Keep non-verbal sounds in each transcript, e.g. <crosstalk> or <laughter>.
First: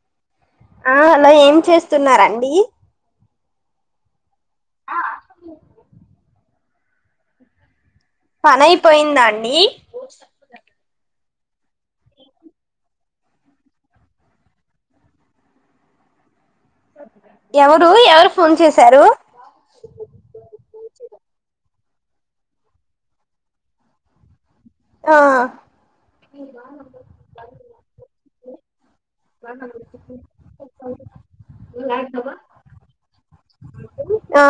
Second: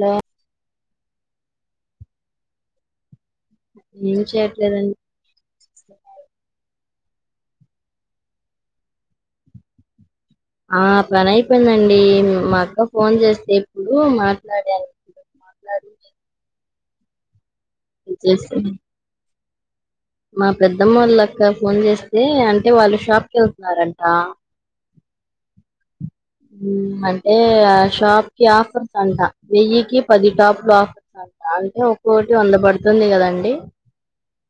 లో ఆ హలో ఏం చేస్తున్నారండి ఏం చేయ లేదండి పనయిపోయిందాండి ఆ పని అయిపోయిందండి మా అక్క ఫోన్ చేస్తే ఇప్పుడు మాట్లాడాను. ఓకే ఎవరు ఎవరు ఫోన్ చేసి చేసారు మా పెద్దమ్మళ్ళ అక్క ఫోన్ చేసి అతే అంటే వాళ్ళు షాప్కి వెళ్తున్నారంట ఆ అంటే షాప్ కి ఆఫర్స్ అంటా వెయ్యికి, పది టాప్లు ఆఫర్స్ అంటా. అంటే ఒక్కోటి వంద పడుతుంది. కదండి. ఆ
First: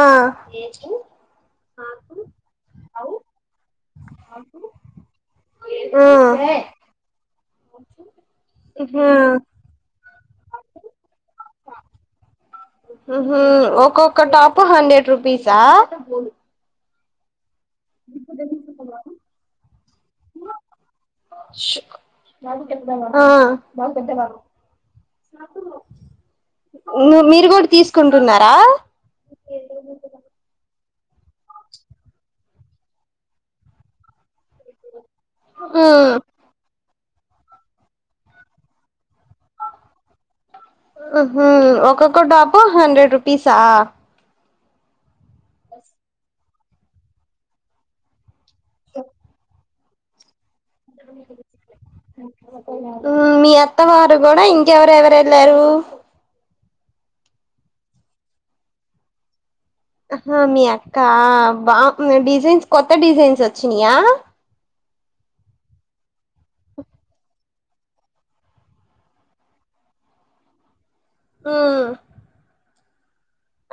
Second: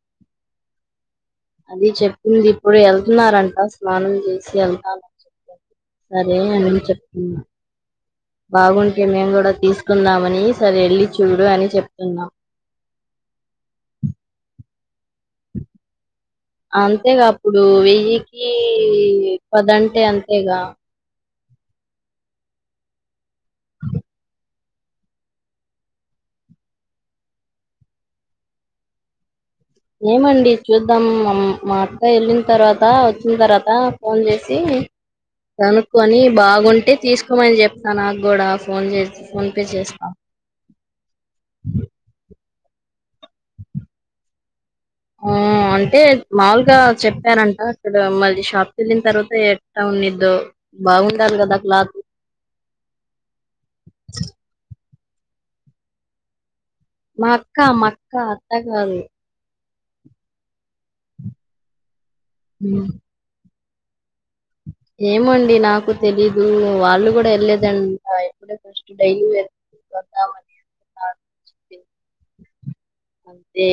అది చెప్తుంది ఇప్పుడు వెళ్తున్నారంట స్నానం చేసి వెళ్తానని చెప్ప ఆ సరే అని చెప్తున్నా బాగుంటే ఉహు మేము కూడా తీసుకుందాము మని సరే వెళ్ళి చూడు అని చెప్తున్ ఉ హు ఒక్కొక్క టాప్ హండ్రెడ్ రూపి పీసా అంతేకా ఇప్పుడు వెయ్యికి పదంటే అంతేగా హ మీరు కూడా తీసుకుంటున్నారా ఏమండి చూద్దమా ఉ మా అత్తయ్య ఎళ్ళిన తర్వాత వచ్చిన తర్వాత ఫోన్ చేసి ఉమ్ కనుకొని బాగుంటే తీసుకు ఫోన్ చెప్తాను నాకు కూడా ఫోన్ చేసి ఫోన్ పే చేస్తా హ హ హు ఒక్కొక్క డాబ్బా ఫోర్ హండ్రెడ్ రుపీసా ఆ అంటే మాములుగా చెప్పారంట అక్కడ మజీస్ ఫిల్మ్ తప్పితే అవునిద్దు ఆ మీ అత్త వారు కూడా ఇంకెవరవర్ ఎల్లారు మా అక్క మాక్క అత్త కాదు హ మీ అక్క బాగ్ డిజైన్స్ కొత్త డిజైన్స్ ఓచ్ చ్చినయా ఏమో అండి నాకు తెలీదు వాళ్ళు కూడా వెళ్ళలేదంట ఇప్పుడే ఫస్ట్ డైలీ ఏద్దామని ఉ అంతే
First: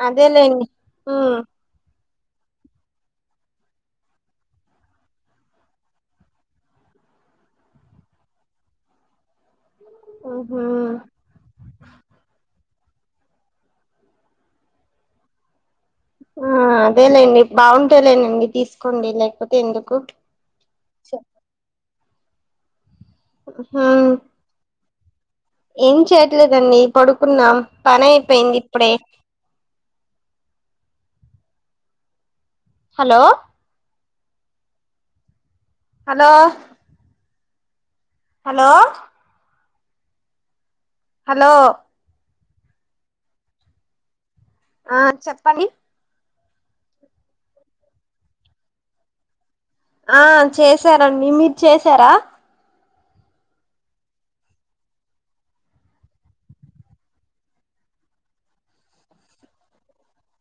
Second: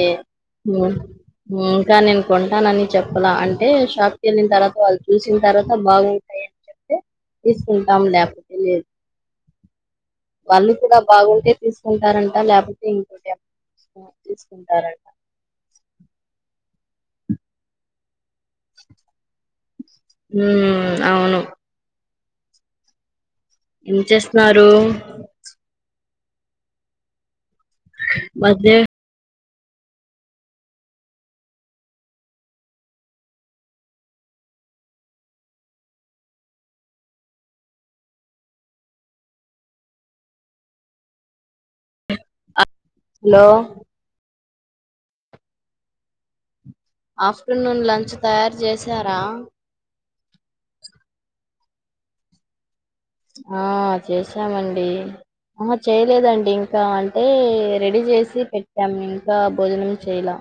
ఉమ్ ఇంకా నేను కొంటానని చెప్పలా అంటే షాప్కి వెళ్ళిన తర్వాత వాళ్ళు చూసి వచ్చిన తర్వాత బాగుంటాయిని చెప్తే తీసుకుంటాం లేకపోతే లేదు ఉహు వాళ్ళు కూడా బాగుంటే తీసుకుంటారంట లేక ఇం తీసుకుంటారట ఆ అదేలేండి బాగుంటేలేనండి తీసుకోండి లేకపోతే ఎందుకు హ అవును ఉహు ఏం చేస్తున్నారు ఏం చేయట్లేదండి పడుకున్నాం పని అయిపోయింది మధ్య ఇప్పుడే hello hello hello hello hello ఆ చెప్పంని ఆఫ్టర్నూన్ లంచ్ తయారు చేసారా ఆ చేశారండి మీరు చేసారా ఆ చేసామండి ఆ చేయలేదండి ఇంకా అంటే రెడీ చేసి పెట్టాము ఇంకా భోజనం చేయలా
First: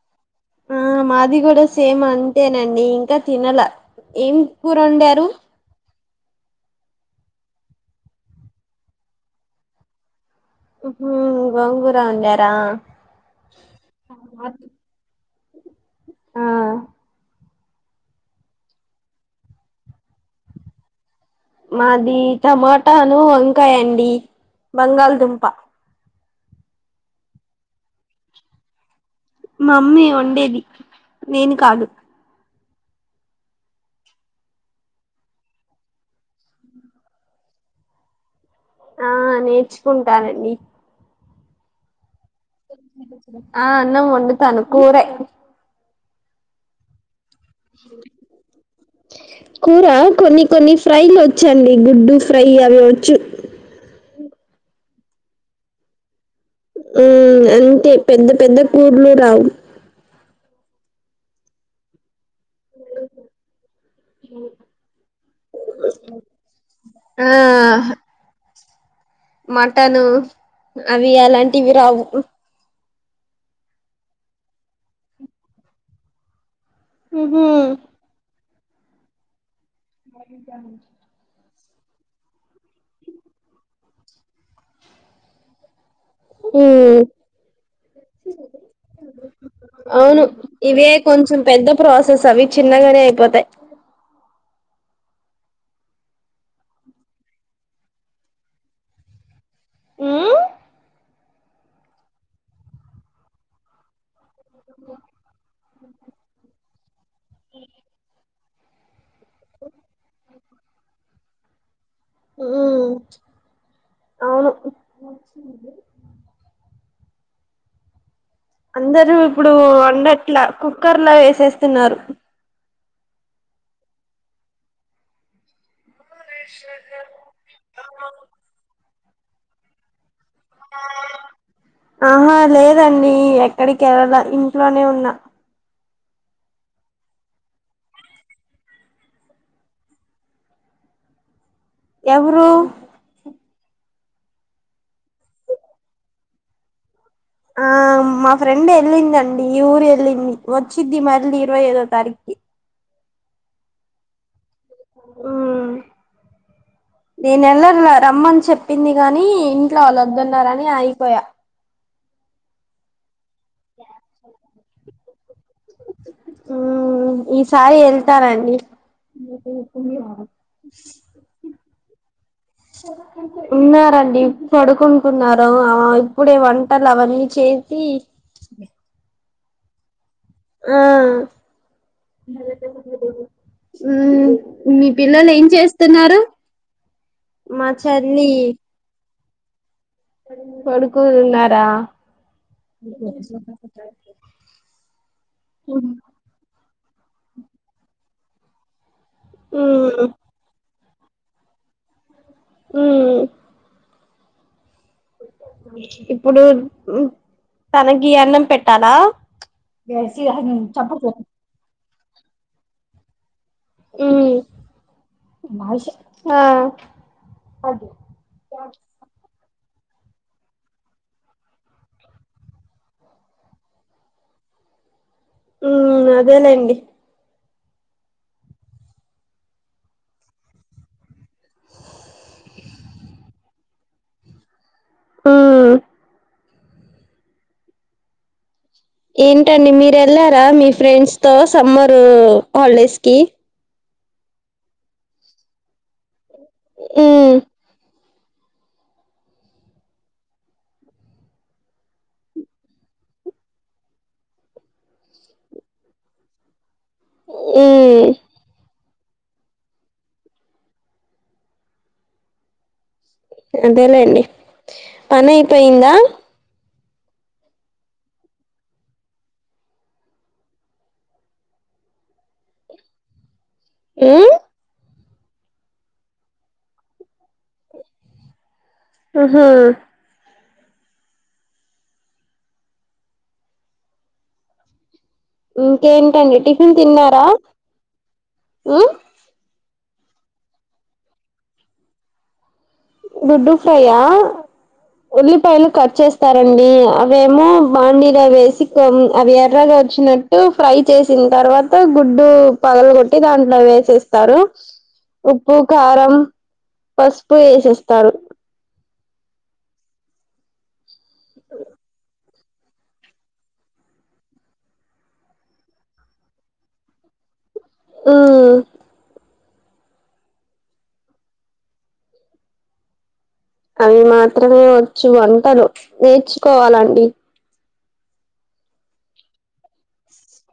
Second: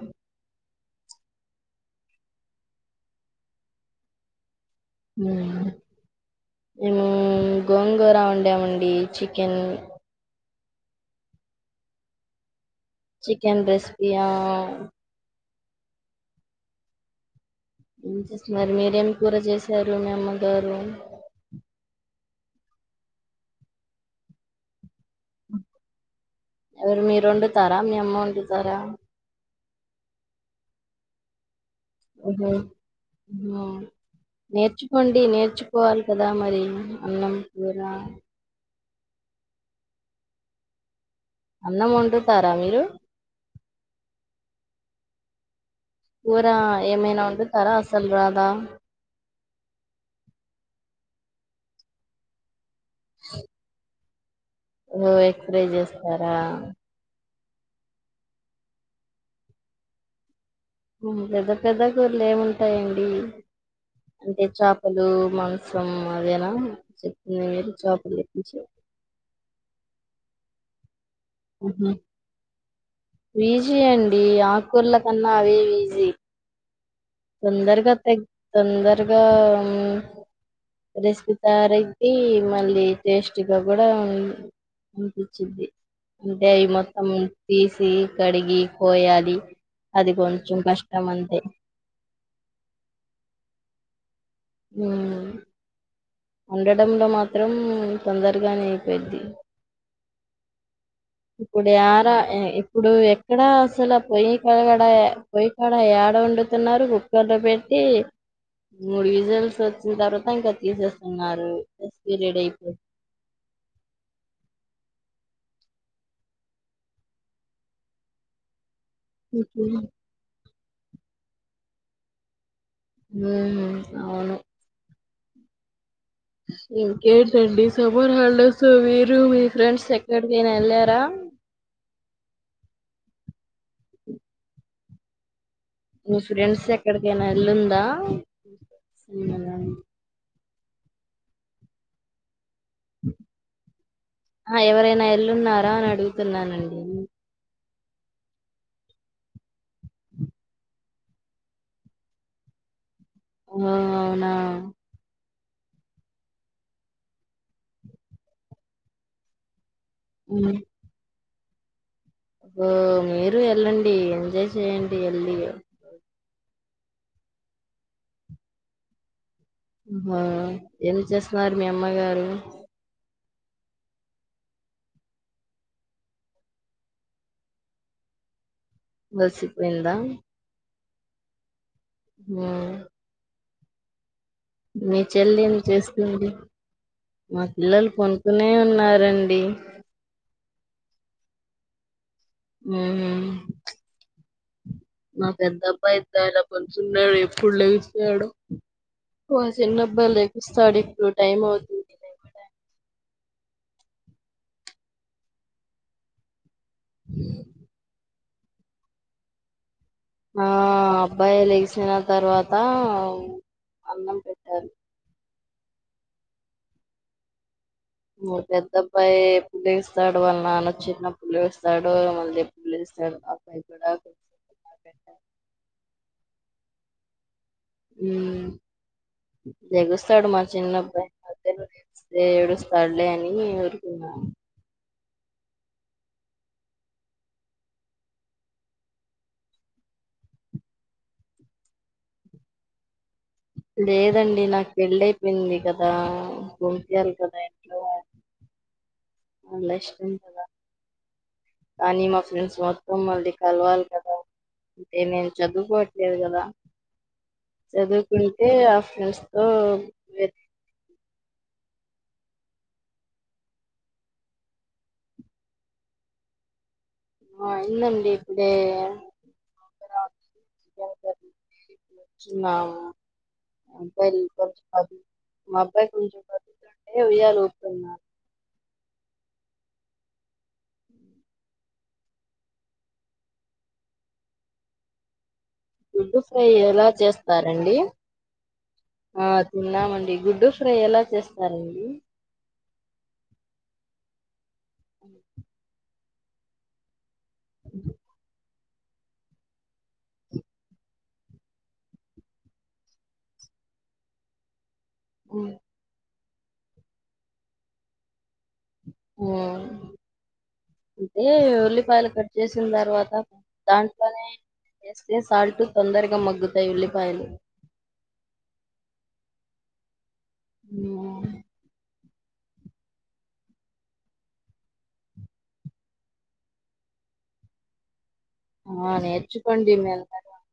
ఆ మాది కూడా సేమ్ అంతేనండి ఇంకా తినాల ఏం కూరుండారు మ్మ్. మేము గోంగోరా వంండేమండి చికెన్ మ్మహు గోంగూర వండరా చికెన్ గెస్పియా ఆ ఏం చేస్తున్నారు మీరేమి కూర చేసారు మీ అమ్మగారు మాది టమాటాను వంకాయ అండి బంగాళదుంప ఎవరు మీరు వండుతారా మీ అమ్మ వండుతారా మామ్మీ వండేది నేను కాదు ఓహో నేర్చుకోండి నేర్చుకోవాలి కదా మరి అన్నం కూర ఆ నేర్చుకుంటానండి అన్న మంట ఇస్తారా మీరు ఆ అన్నం వండుతాను కురే ఊరా ఏమేనా ఉం ర అసల్ రాదా కూర కొన్ని కొన్ని ఫ్రైలు వచ్చండి గుడ్డు ఫ్రై అవి వచ్చు ఓ ఎగ్ ప్రై చేస్తారా ఉ అంటే పెద్ద పెద్ద కూర్లు రావు పెద్ద పెద్ద కూర్లు ఏముంట ఎం ఉంటాయండి, అంటే చేపలు మాంసం అదేనా ఆ చెప్తుందిరు చేపలు తెప్పించ మటను అవి అలాంటివి మ్హూ రావు ఈజీ అండి ఆకూర్ల కన్నా అవే ఈజీ ఉహు తొందరగా తె తొందరగా మరి చాల తరికి మళ్ళీ టేస్ట్ దగ్గర ఆ అనిపించింది అంటె అవి ఉమ్ మొత్తం తీసి కడిగి కొయాలి అది అవును కొంచెం ఇవే కష్టం కొంచెం అంతె పెద్ద ప్రాసెస్ అవి చిన్నగానె అయిపోతాయ్ ఉం వండడంలో మాత్రం తొందరగానే అయిపోయిద్ది ఉమ్ ఇప్పుడు యార ఇప్పుడు ఎక్కడా అసలు ఆ ప్లే కాడ పొయికాడ యాడ వండుతున్నారు కుక్కర్లో పెట్టి మూడు విజల్స్ వచ్చిన తర్వాత ఇంక తీసేస్త అన్నారు దిస్ పీరియడ్ అయిపో మచ్చ అంది అందరుూ ఇప్పుడు ఓకే వండట్లా కుక్ కుక్కర్లో ఏసేస్తున్నారు హు అవును ఇంకేంటండి సమ్మర్ హాలిడేస్ లో మీరు రు మి ఫ్రెన్డ్స్ ఎక్ క్కడికైనా ఎల్లారా దండి ఎక్కడికి ఎల్లల ఇంట్లోనే ఉన్నా నీ ఫ్రెండ్స్ ఎక్కడికైనా ఎల్లుందా <inaudible> ఎవరు ఆ ఎవరైనా ఎల్లున్నారా అని అడుగుతున్నానండి ఆ మా ఫ్రెండ్ వెళ్ళిందండి ఈ ఊరు వెళ్ళింది వచ్చిద్ది మళ్ళీ ఇరవై ఐదో తారీక్కి ఓ అవునా ఉం నేనెల్లర్లా రమ్మని చెప్పింది గానీ ఇంట్ల ఎల్లోద్దన్నారని ఆగిపోయా అప్పు మీరు రు వెళ్ళండి ఎంజాయ్ చేయండి ఇగ ఎల్లీగా ఉం ఈసారి వెళ్తారండి ఆ ఏం చేస్తున్నారు మీ అమ్మగారు ఉన్నారండి పడుకుంటున్నారు ఆ ఇప్పుడే వంటలు అవన్నీ చేసి వలసిపోయిందా ఆ మ ఉమ్ బ ఆ మీ చెల్లి ఏం చేస్తుంది మా పిల్లలు పనుకునే ఉన్నారండి డి పడుకొని ఉన్నారా నాకు ఎంతప్పా ఇంత కొంచెంన్నాడు ఎప్పుడు లేెసినాడు లేచిందబ్బ లేకుస్తాడి ప్పు టైమ్ అవుతుంది ఉమ్ ఇప్పుడు తనే ఈ అన్నం పెట్టాలా ఆ అబ్బాయి లేగిసిన తర్ తర్వాత అన్నం పెట్టాను. బాషా ఆ పెద్దబ్బాయి పలు ఇస్తాడు వాళ్ళ నాన్న చిన్న పిలు స్తాడు మళ్ళి పిలుస్తాడు అబ్బాయి కూడా ఉ అదే లేండి. హ్మ్ లెగుస్తాడు మా చిన్నబ్బాయి మధ్యలో లెగిస్తే ఏడుస్తాడులే అని ఊరుకున్నా. ఆ ఏంటండి మీరు వెళ్లారా మీ ఫ్రెండ్స్ తో సమ్మరు హాలిడేస్ కి లేదండి నాకు పెళ్ళయిపోయింది కదా ఒకే ఉ అనుకున్న ఇంట్లో వాళ్ళు అలష్ <inaudible> కానీ మా ఫ్రెండ్స్ మొత్తం మళ్ళీ కలవాలి కదా అంటే నేను చదువుకోవట్లేదు కదా ఉ చదువుకుంటే ఫ్రెండ్స్ తో అదే లేండి పని అయిపోయిందా ఆ అయిందండి ఇప్పుడే <inaudible> <inaudible> వచ్చిన్నాము. ఉమ్ <inaudible> మా అబ్బాయి కొంచెం కదులుతుంటే ఉయ్యాలూపుతున్నా. ఆహా గుడ్డు ఇంకేంటండి ఫ్రై టిఫిన్ ఎలా తిన్నారా. చేస్తారండి ఆ తిన్నామండి గుడ్డు ఫ్రై ఎలా చేస్తారండి గుడ్డు ఫ్రై ఆ ఉల్లిపాయలు కట్ చేస్ స్తారండి ఎమో బాండిలో వేసి అవి ఎర్రగా వచ్చినట్టు ఫ్రై చేసిన తర్వాత గుడ్డు పగలగొట్టి దాంట్లో వేసేస్తారు. ఉమ్, ఉప్పు కారం పసుపు ఏసేస్ తరు ఓ హే ఉల్లిపాయలు కట్ చేసిన తర్వాత దాంట్లోనే వేస్తే సాల్ట్ తొందరగా మగ్గుతాయి ఉల్లిపాయలు ఉ ఉమ్, అవి మాత్రమే వచ్చు వంటలు నేర్చుకోవాలండి ఆ నేర్చుకోండి <unintelligible>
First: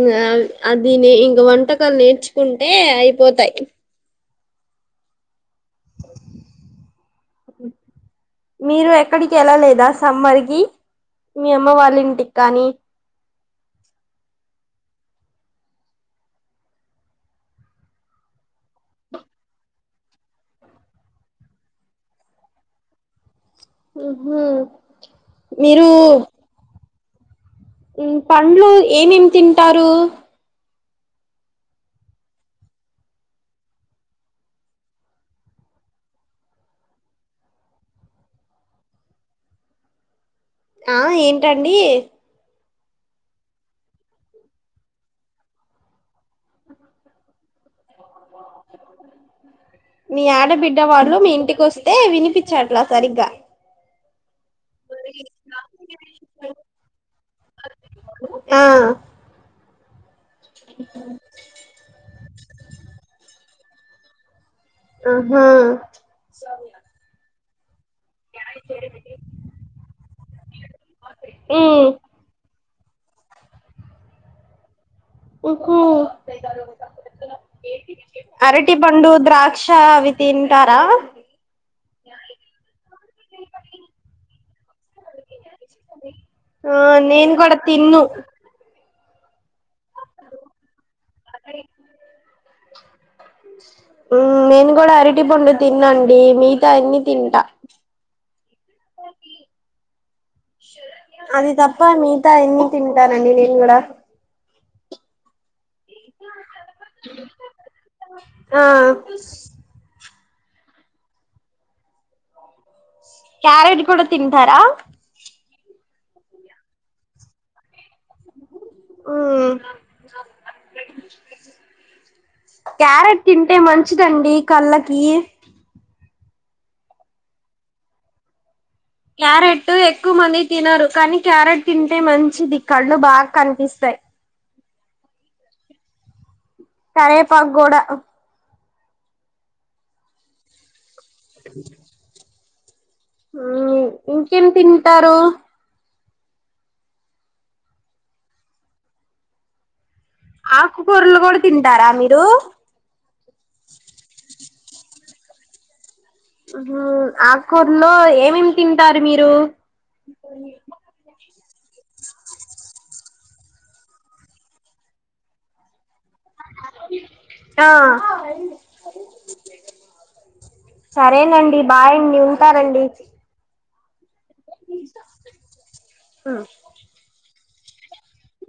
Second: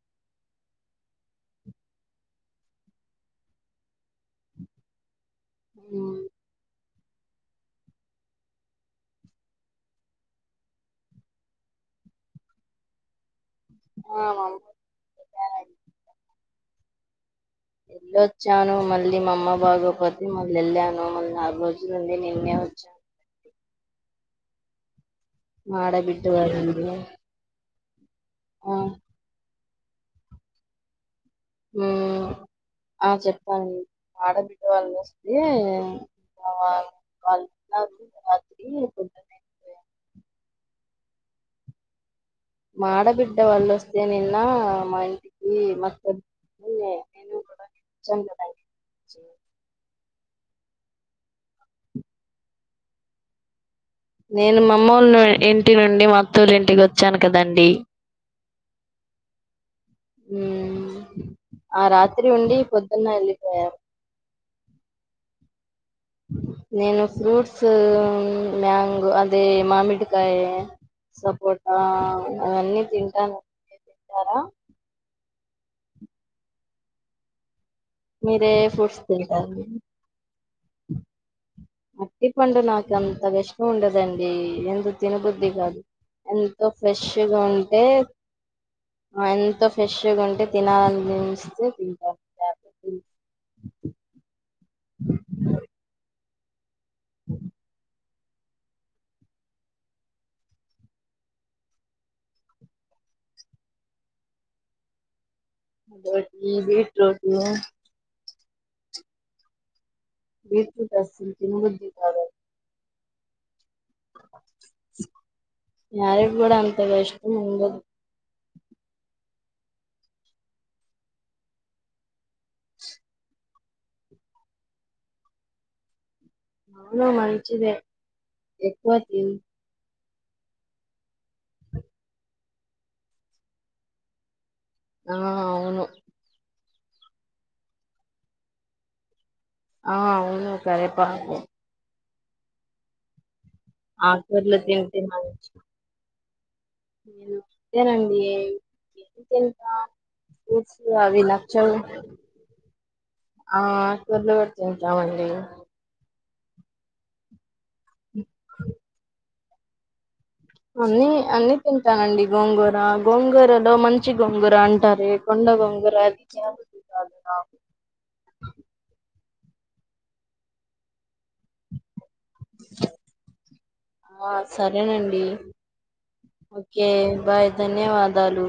మ్ అ అది న ఇంక వంటకాలు నేర్చుకుంటే అయిపోతాయి మ్ మీరు ఎక్కడికి వెళ్ళలేదా సమ్మర్ కి మీ అమమ్మ వాళ్ళ ఇంటికి కానీ ఆ వెళ్ళొచ్చాను, మళ్ళీ మా అమ్మ బాగోపోతే మళ్ళీ వెళ్ళాను మళ్ళీ నాలుగు రోజులుండి నిన్నే వచ్చాను. అబ్బో ఆడబిడ్డ వం పండ్లు ఏం ఏం తిం టారు మ్ ఆ చెప్పాను ఆడబిడ్డ వాళ్ళు వస్తే వాళ్ళు రాత్రి పు <unintelligible> ఆ ఏంటండి మాఆడబిడ్డ వళ్ళ వస్తే నిన్న మా ఇంటికి మ నను కూడా చైన బాయ మీ ఆడబిడ్డ వాళ్ళ మీ ఇంటికి వస్తే వినిపించట్లా సరిగ్గా నేను మామ్మూలు ఇంటి నుండి మా అత్తూలు ఇంటికి వచ్చాను కదండి ఆ మ్ ఆ రాత్రి రాత్రి ఉండి పొద్దున్న వెళ్ళిపో ఆహా నేను ఫ్రూట్స్ ట్సలో <unintelligible> మ్యాంగో అదే మామిడికాయ సపోటా ఉమ్, అవన్నీ తింటాము ఉ కు మీరే ఫ్రూట్స్ అరటిపండు, తింటారు ద్రాక్ష అవి తింటారా. అరటి పండు నాకు అంతగా ఇష్టం ఉండదండి. ఎందు తినబుద్ధి కాదు ఎంతో ఆ నేను ఫ్రెష్గా కూడా ఉంటే తిన్ను అన్ ఎంతో ఫ్రెష్ గా ఉంటే తినాలనిస్తే తింటా లేకపోతే లేదు నేను కూడా అరటిపండు తిననండి. ఏమి మిగతాయాన్ని తింట అది తప్ప మిగతాయన్ని తింటానండి నేను కూడా రోటీ, బీట్రూట్ ఆ వీట్ని అయితే అస్సలు తినబుద్ధికాదు. క్యారెట్ కూడా తింటారా. క్యారెట్ కూడా అంతగా ఇష్టం ఉండదు. ఆ క్యారెట్ తింటే మంచిదండి కళ్ళకి అవును మంచిదే ఎక్కువ తి క్కువ మంది తినరు కానీ క్యారెట్ తింటే మంచిది కళ్ళు బాకనిపిస్తయి. ఆ అవును కరేపాకు గూడ ఆ అవును కరే పాకు ఆకు ఇంకేం కూరలు తింటే తింటారు మంచి నేను ఇంతేనండి ఇంకేంత ప్రుట్స్ ఆకుకూరలు అవి కూడా నచ్చవు తింటారా మీరు ఆ ఆకుకూరలు తింటామండి. ఆహా ఆ కూర్లో ఏమేమి తింటారు మీరు అన్నీ అన్ని తింటానండి గోంగూర, గోంగూరలో మంచి గోంగూర అంటారే కొండ గోంగూర కానా ఆ సరేనండి బాయ్ ఉంటారండి ఆ సరేనండి ఓకే బాయ్ ధన్యవాదాలు